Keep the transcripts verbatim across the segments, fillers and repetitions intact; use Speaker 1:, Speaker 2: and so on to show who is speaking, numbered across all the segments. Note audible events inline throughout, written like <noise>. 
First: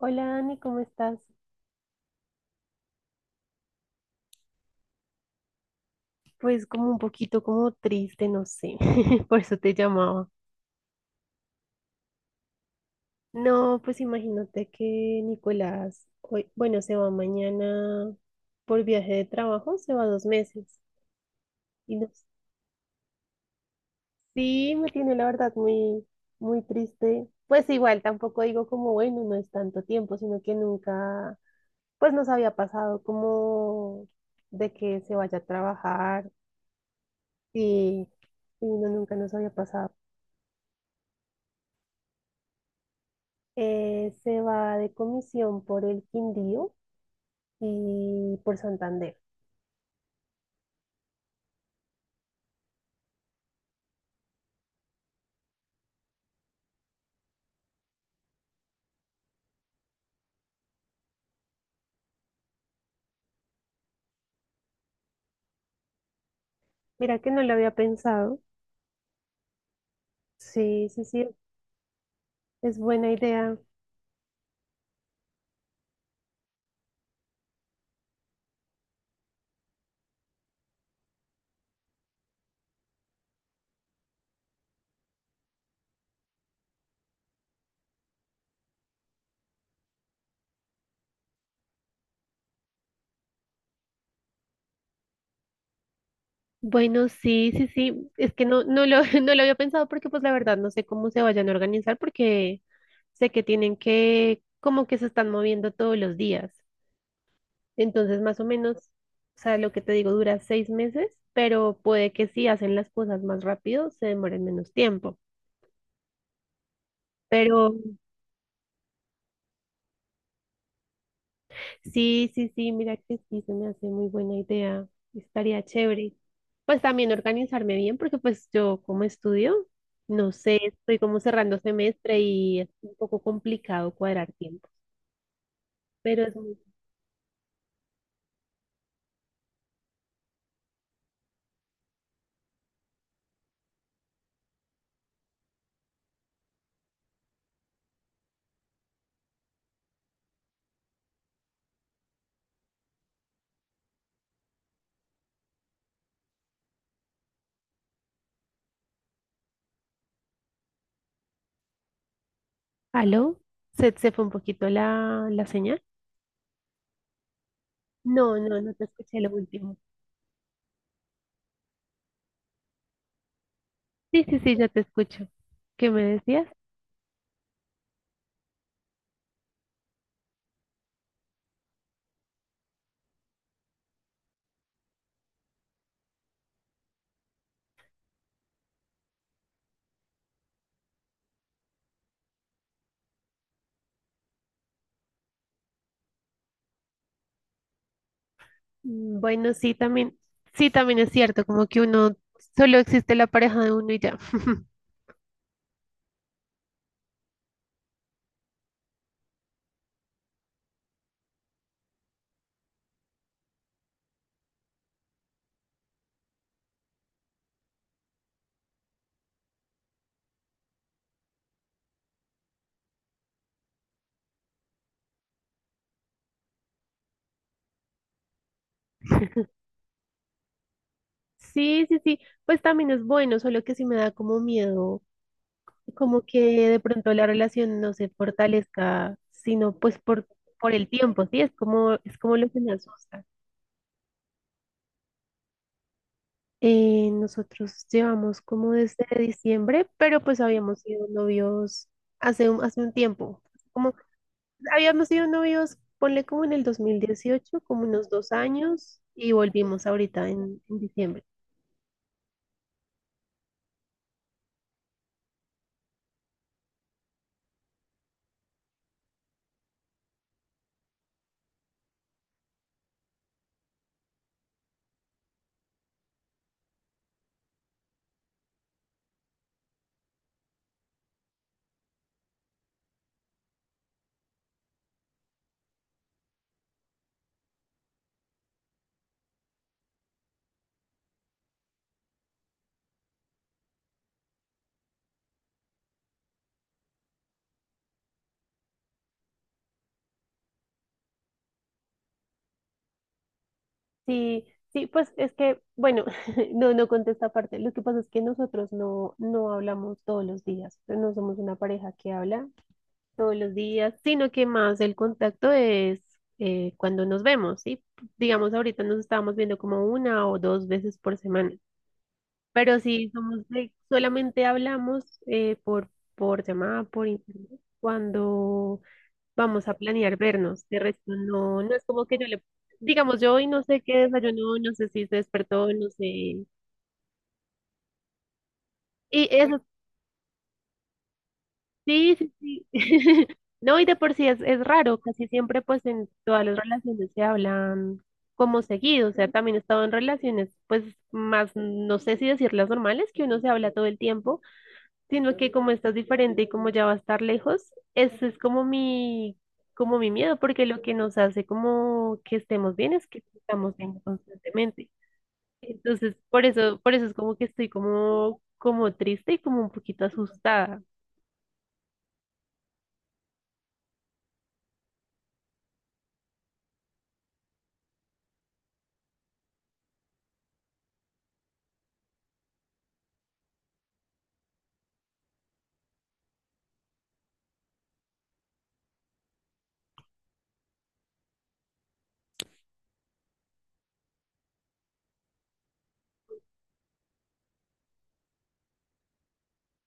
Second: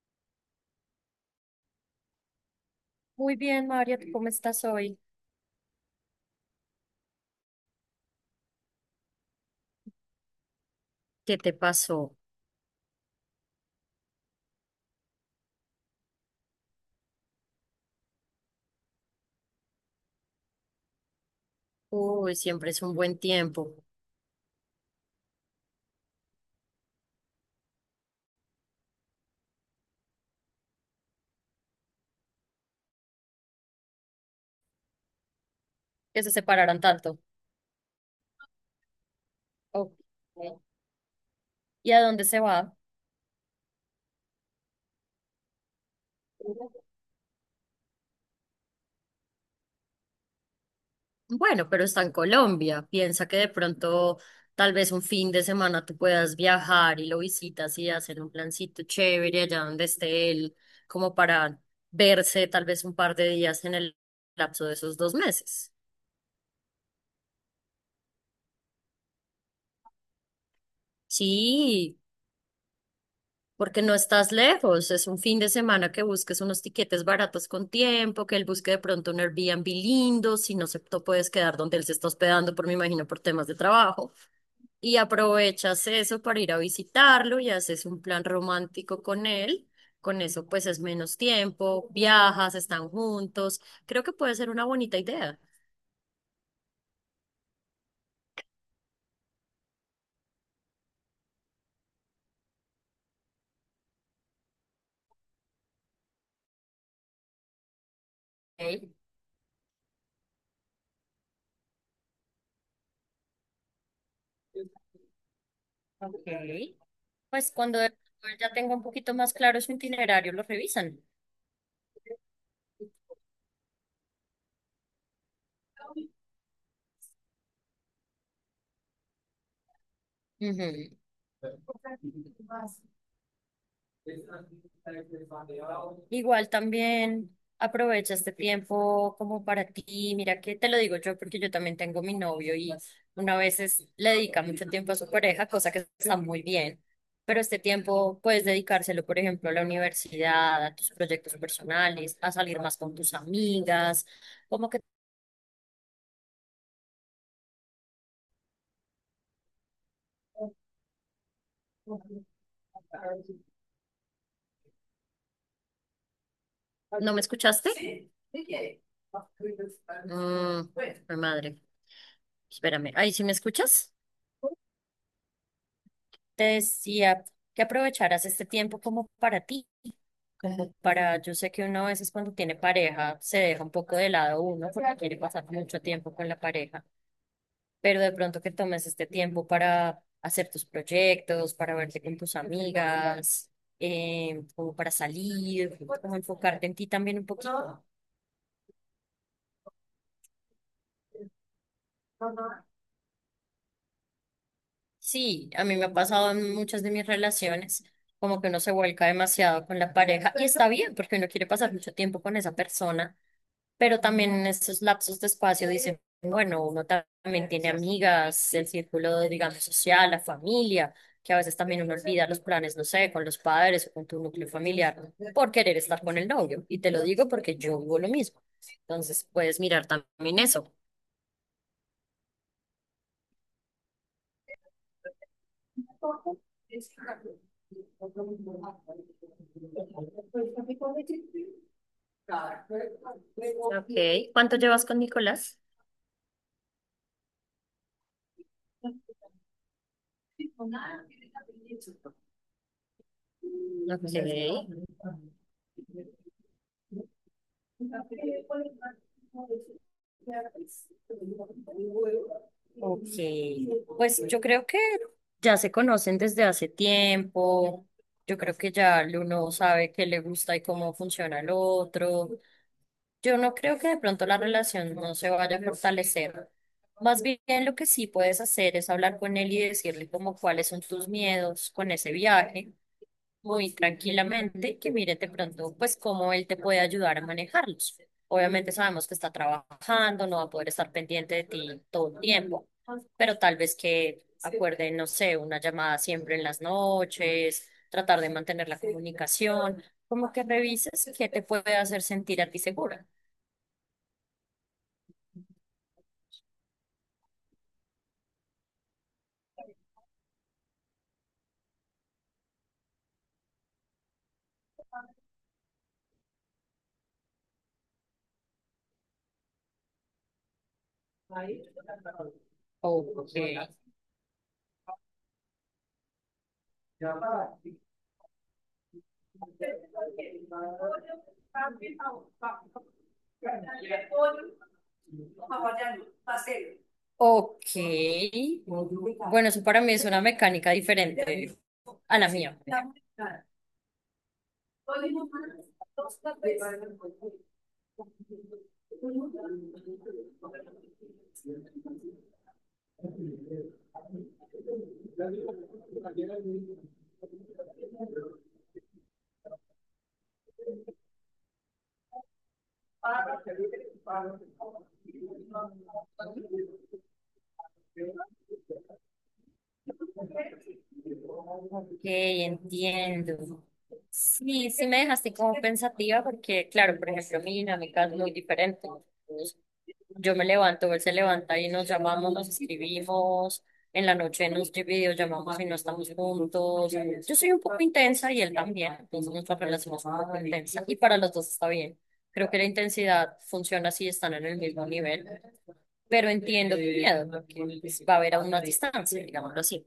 Speaker 1: Hola Dani, ¿cómo estás?
Speaker 2: Muy bien, María, ¿tú cómo estás hoy?
Speaker 1: Pues como un poquito como triste, no sé, <laughs> por eso te llamaba.
Speaker 2: ¿Qué te pasó?
Speaker 1: No, pues imagínate que Nicolás hoy, bueno, se va mañana por viaje de trabajo, se va dos meses. Y no,
Speaker 2: Uy, siempre es un buen tiempo
Speaker 1: sí, me tiene la verdad muy, muy triste. Pues igual tampoco digo como, bueno, no es tanto tiempo, sino que nunca, pues nos había pasado como de que se vaya a
Speaker 2: que
Speaker 1: trabajar
Speaker 2: se separaran tanto.
Speaker 1: y, y no, nunca nos había pasado.
Speaker 2: Ok. ¿Y a dónde se va?
Speaker 1: Eh, se va de comisión por el Quindío y por Santander.
Speaker 2: Bueno, pero está en Colombia. Piensa que de pronto, tal vez un fin de semana tú puedas viajar y lo visitas y hacer un plancito chévere allá donde esté él, como para verse tal vez un par de días en el lapso de esos dos meses.
Speaker 1: Mira que no lo había pensado. Sí, sí, sí,
Speaker 2: Sí,
Speaker 1: es buena idea.
Speaker 2: porque no estás lejos, es un fin de semana que busques unos tiquetes baratos con tiempo, que él busque de pronto un Airbnb lindo, si no se te puedes quedar donde él se está hospedando, por me imagino por temas de trabajo, y aprovechas eso para ir a visitarlo y haces un plan romántico con él. Con eso pues es menos tiempo, viajas, están juntos. Creo que puede ser una bonita idea.
Speaker 1: Bueno, sí, sí, sí, es que no, no lo, <laughs> no lo había pensado porque pues la verdad no sé cómo se vayan a organizar porque sé que tienen que, como que se están moviendo todos los días. Entonces, más o menos,
Speaker 2: Ok,
Speaker 1: o sea, lo que te digo dura seis meses, pero puede que si hacen las cosas más rápido se demoren menos tiempo.
Speaker 2: ok. Pues
Speaker 1: Pero
Speaker 2: cuando de pronto él ya tenga un poquito más claro su itinerario, lo revisan.
Speaker 1: Sí, sí, sí, mira que sí, se me hace muy buena idea. Estaría chévere. Pues también organizarme bien, porque pues yo como estudio, no sé, estoy
Speaker 2: Ujú.
Speaker 1: como cerrando semestre y es un poco complicado cuadrar tiempo. Pero es
Speaker 2: Igual
Speaker 1: muy...
Speaker 2: también aprovecha este tiempo como para ti. Mira que te lo digo yo porque yo también tengo mi novio y una vez es- le dedica mucho tiempo a su pareja, cosa que está muy bien. Pero este tiempo puedes dedicárselo, por ejemplo, a la universidad, a tus proyectos personales, a salir más con tus amigas. ¿Cómo que
Speaker 1: ¿Aló? ¿Se, se fue un poquito la, la señal?
Speaker 2: no me escuchaste?
Speaker 1: No, no, no te escuché lo último.
Speaker 2: Mm, mi madre, espérame. Ay, ¿sí me escuchas?
Speaker 1: Sí, sí, sí, ya te escucho. ¿Qué me
Speaker 2: Te
Speaker 1: decías?
Speaker 2: decía que aprovecharas este tiempo como para ti. Para, yo sé que uno a veces cuando tiene pareja se deja un poco de lado uno porque quiere pasar mucho tiempo con la pareja, pero de pronto que tomes este tiempo para hacer tus proyectos, para verte con tus amigas, eh, como para salir, como enfocarte en ti también un poquito.
Speaker 1: Mm, Bueno, sí, también, sí, también es cierto, como que uno, solo existe la pareja de uno y ya. <laughs>
Speaker 2: Sí, a mí me ha pasado en muchas de mis relaciones, como que uno se vuelca demasiado con la pareja y está bien porque uno quiere pasar mucho tiempo con esa persona. Pero también en esos lapsos de espacio dicen, bueno, uno ta- también tiene amigas, el círculo, digamos, social, la familia, que a veces también uno olvida los planes, no sé, con los padres o con tu núcleo familiar, por querer estar con el novio. Y te lo digo porque yo vivo lo mismo. Entonces, puedes mirar también eso.
Speaker 1: Sí, sí, sí, pues también es bueno, solo que sí me da como miedo, como que de pronto la relación no se fortalezca, sino pues por, por, el tiempo, sí, es como, es como lo que me asusta.
Speaker 2: Ok, ¿cuánto llevas con Nicolás?
Speaker 1: Eh, nosotros llevamos como desde diciembre, pero pues habíamos sido novios hace un, hace un tiempo. Como
Speaker 2: Ok.
Speaker 1: habíamos sido novios, ponle como en el dos mil dieciocho, como unos dos años, y volvimos ahorita en, en diciembre.
Speaker 2: Pues yo creo que ya se conocen desde hace tiempo. Yo creo que ya el uno sabe qué le gusta y cómo funciona el otro. Yo no creo que de pronto la relación no se vaya a fortalecer. Más bien lo que sí puedes hacer es hablar con él y decirle como cuáles son tus miedos con ese viaje, muy tranquilamente, y que mire de pronto pues cómo él te puede ayudar a manejarlos. Obviamente sabemos que está trabajando, no va a poder estar pendiente de ti todo el tiempo, pero tal vez que acuerden, no sé, una llamada siempre en las noches, tratar de mantener la comunicación, como que revises qué te puede hacer sentir a ti segura.
Speaker 1: Sí, sí, pues es que, bueno, <laughs> no, no conté esta parte. Lo que pasa es que nosotros no, no hablamos todos los días. No somos una pareja que habla todos los días, sino que más el contacto es eh, cuando nos vemos, ¿sí? Digamos, ahorita nos estábamos viendo como una o dos veces por semana, pero si
Speaker 2: Ok.
Speaker 1: somos de- solamente hablamos eh, por, por llamada, por internet, cuando vamos a planear vernos, de resto no, no es como que yo le, digamos, yo hoy no sé qué desayunó, no sé si se despertó, no sé. Y
Speaker 2: Ok. Bueno,
Speaker 1: eso.
Speaker 2: eso para mí es una mecánica diferente
Speaker 1: Sí,
Speaker 2: a la
Speaker 1: sí,
Speaker 2: mía.
Speaker 1: sí. <laughs> No, y de por sí es, es raro, casi siempre pues en todas las relaciones se hablan como seguido, o sea, también he estado en relaciones pues más, no sé si decirlas normales, que uno se habla todo el tiempo, sino que como estás diferente y como ya va a estar lejos, ese es como mi, como mi miedo, porque lo que nos hace como que estemos bien es que estamos bien constantemente. Entonces, por eso, por eso es como que estoy como, como triste y como un poquito asustada.
Speaker 2: Ok, entiendo. Sí, sí me dejaste como pensativa porque, claro, por ejemplo, mi dinámica es muy diferente. Yo me levanto, él se levanta y nos llamamos, nos escribimos, en la noche nos videollamamos y no estamos juntos. Yo soy un poco intensa y él también, entonces nuestra relación es un poco intensa y para los dos está bien. Creo que la intensidad funciona si están en el mismo nivel, pero entiendo tu miedo, porque pues, va a haber a una distancia, digámoslo así.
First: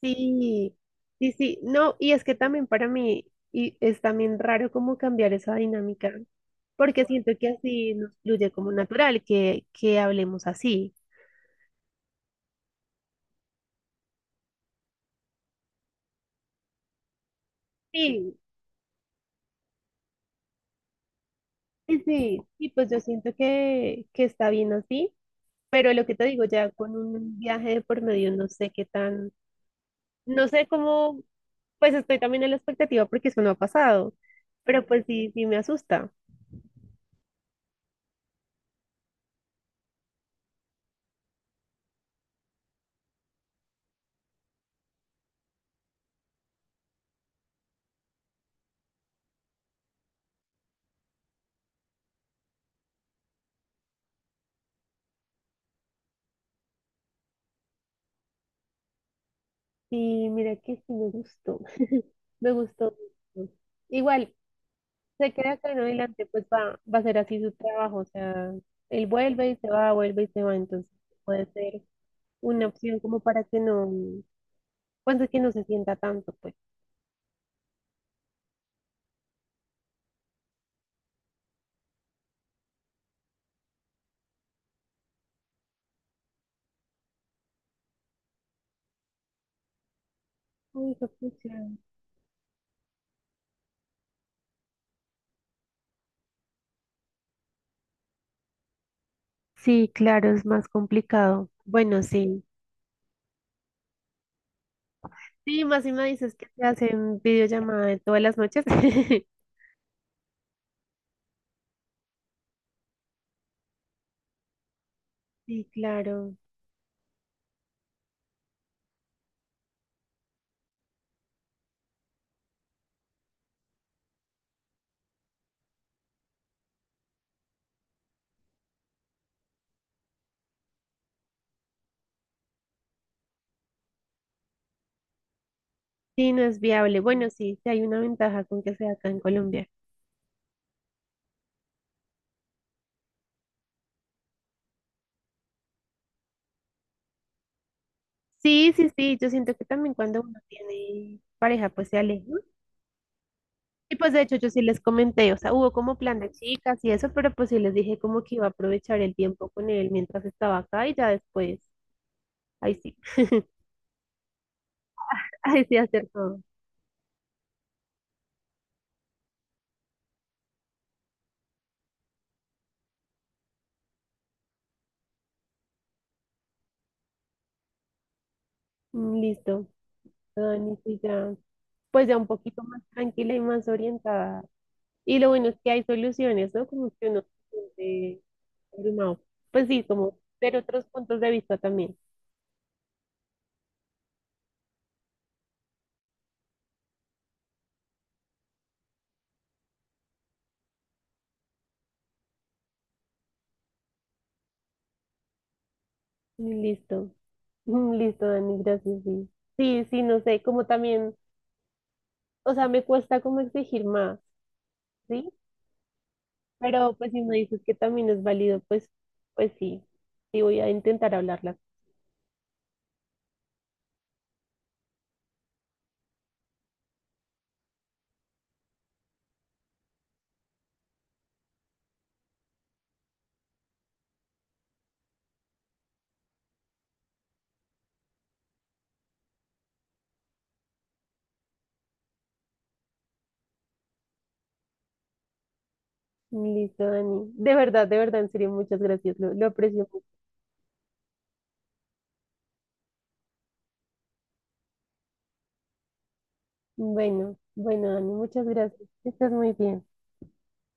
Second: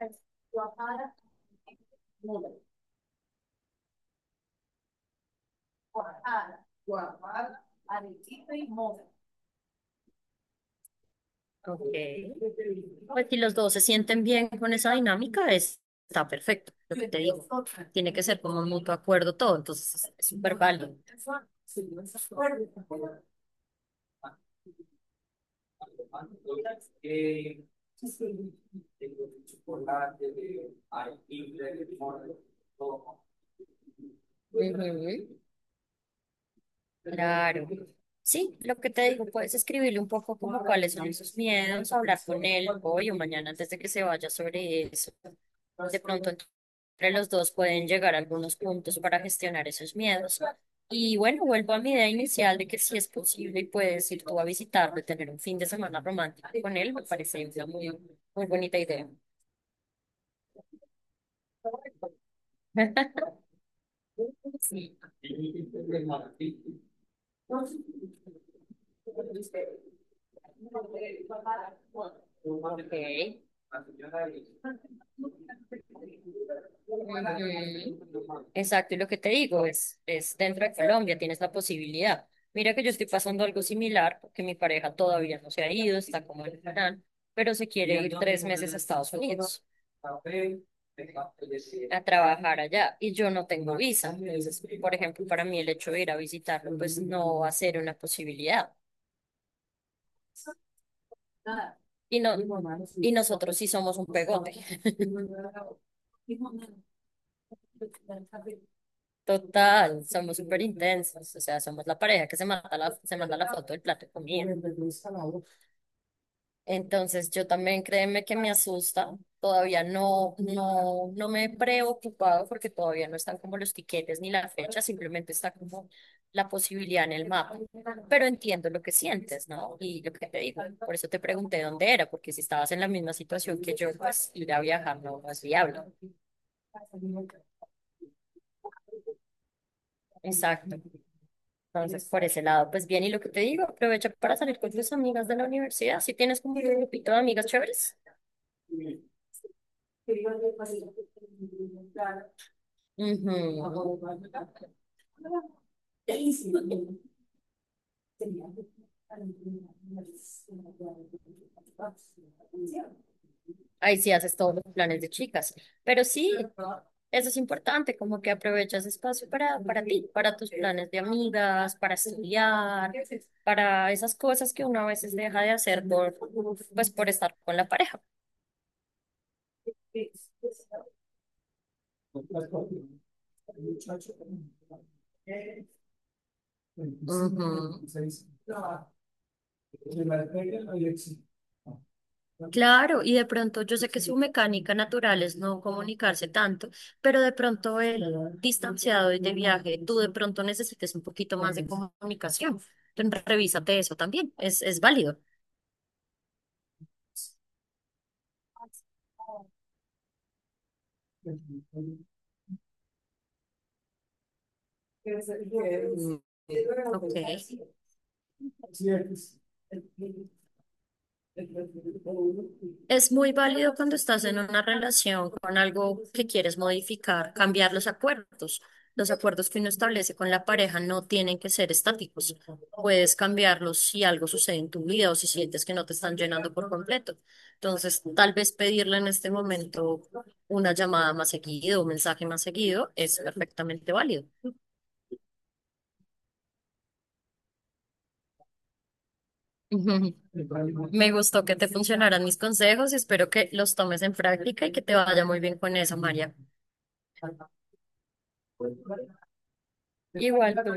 Speaker 1: Sí, sí, sí, no, y es que también para mí y es también raro como cambiar esa dinámica, porque siento que así nos fluye como natural, que, que hablemos así.
Speaker 2: Okay. Pues si los dos se sienten bien con esa dinámica, es- está perfecto, lo que te digo. Tiene que
Speaker 1: Sí,
Speaker 2: ser como un mutuo acuerdo todo, entonces es súper válido.
Speaker 1: sí, sí, sí, pues yo siento que, que está bien así, pero lo que te digo, ya con un viaje de por medio, no sé qué tan, no sé cómo. Pues estoy también en la expectativa porque eso no ha pasado, pero pues sí, sí me asusta.
Speaker 2: Claro. Sí, lo que te digo, puedes escribirle un poco como cuáles son sus miedos, hablar con él hoy o mañana antes de que se vaya sobre eso. De pronto entre los dos pueden llegar a algunos puntos para gestionar esos miedos. Y bueno, vuelvo a mi idea inicial de que si es posible y puedes ir tú a visitarlo y tener un fin de semana romántico con él, me parece una muy, muy bonita idea.
Speaker 1: Y mira que sí me gustó, <laughs> me gustó
Speaker 2: <laughs>
Speaker 1: mucho. Igual,
Speaker 2: Sí.
Speaker 1: se queda acá en adelante, pues va, va a ser así su trabajo, o sea, él vuelve y se va, vuelve y se va, entonces puede ser una opción como para que no,
Speaker 2: Ok.
Speaker 1: pues de que no se sienta tanto, pues.
Speaker 2: Ujú. Exacto, y lo que te digo es, es dentro de Colombia tienes la posibilidad. Mira que yo estoy pasando algo similar, porque mi pareja todavía no se ha ido, está como en plan, pero se quiere ir tres meses a Estados Unidos
Speaker 1: Uy, juepucha.
Speaker 2: a trabajar allá y yo no tengo visa. Entonces, por ejemplo, para mí el hecho de ir a visitarlo, pues no va a ser una posibilidad.
Speaker 1: Sí, claro, es más complicado. Bueno,
Speaker 2: Y, no,
Speaker 1: sí.
Speaker 2: y nosotros sí somos un pegote.
Speaker 1: Sí, más si me dices que te hacen videollamada de todas las noches. <laughs>
Speaker 2: Total, somos súper intensos, o sea, somos la pareja que se mata la, se manda la foto del plato de comida.
Speaker 1: Sí, claro.
Speaker 2: Entonces, yo también créeme que me asusta, todavía no, no, no me he preocupado porque todavía no están como los tiquetes ni la fecha, simplemente está como la posibilidad en el mapa. Pero entiendo lo que sientes, ¿no? Y lo que te digo, por eso te pregunté dónde era, porque si estabas en la misma situación que yo, pues ir a viajar no no es viable.
Speaker 1: Sí, no es viable. Bueno, sí, sí hay una ventaja con que sea acá en Colombia.
Speaker 2: Exacto. Entonces, por ese lado, pues bien, y lo que te digo, aprovecha para salir con tus amigas de la universidad, si tienes como un grupito de amigas chéveres.
Speaker 1: Sí, sí, sí, yo siento que también cuando uno tiene pareja, pues se aleja, ¿no? Y
Speaker 2: Ujú.
Speaker 1: pues de hecho yo sí les comenté, o sea, hubo como plan de chicas y eso, pero pues sí les dije como que iba a aprovechar el tiempo con él mientras estaba acá y ya después, ahí sí,
Speaker 2: Ahí sí haces todos los planes de
Speaker 1: <laughs>
Speaker 2: chicas,
Speaker 1: ahí sí
Speaker 2: pero
Speaker 1: hacer
Speaker 2: sí,
Speaker 1: todo.
Speaker 2: eso es importante, como que aprovechas espacio para, para ti, para tus planes de amigas, para estudiar, para esas cosas que uno a veces deja de hacer por, pues, por estar con la pareja.
Speaker 1: Mm, Listo, Dani, sí, ya. Pues ya un poquito más tranquila y más orientada. Y lo bueno es que hay soluciones, ¿no? Como que uno se
Speaker 2: Ujú.
Speaker 1: siente abrumado. Pues sí, como ver otros puntos de vista también.
Speaker 2: Claro, y de pronto yo sé que su mecánica natural es no comunicarse tanto, pero de pronto el distanciado y de viaje, tú de pronto necesites un poquito más de comunicación. Entonces, revísate eso también, es, es válido.
Speaker 1: Y Listo, <laughs> Mm, listo, Dani, gracias, sí. Sí, sí, no sé, como también, o sea, me cuesta como exigir más, ¿sí? Pero pues
Speaker 2: Ok.
Speaker 1: si me dices que también es válido, pues, pues sí, sí voy a intentar hablarla.
Speaker 2: Es muy válido cuando estás en una relación con algo que quieres modificar, cambiar los acuerdos. Los acuerdos que uno establece con la pareja no tienen que ser estáticos. Puedes cambiarlos si algo sucede en tu vida o si sientes que no te están llenando por completo. Entonces, tal vez pedirle en este momento una llamada más seguido, un mensaje más seguido, es perfectamente válido. <laughs>
Speaker 1: Listo, Dani. De verdad, de verdad, en serio, muchas gracias, lo, lo aprecio mucho.
Speaker 2: Ujú. Me gustó que te funcionaran mis consejos y espero que los tomes en práctica y que te vaya muy bien con eso, María.
Speaker 1: Bueno, bueno, Dani, muchas gracias. Estás muy bien.
Speaker 2: Igual tú.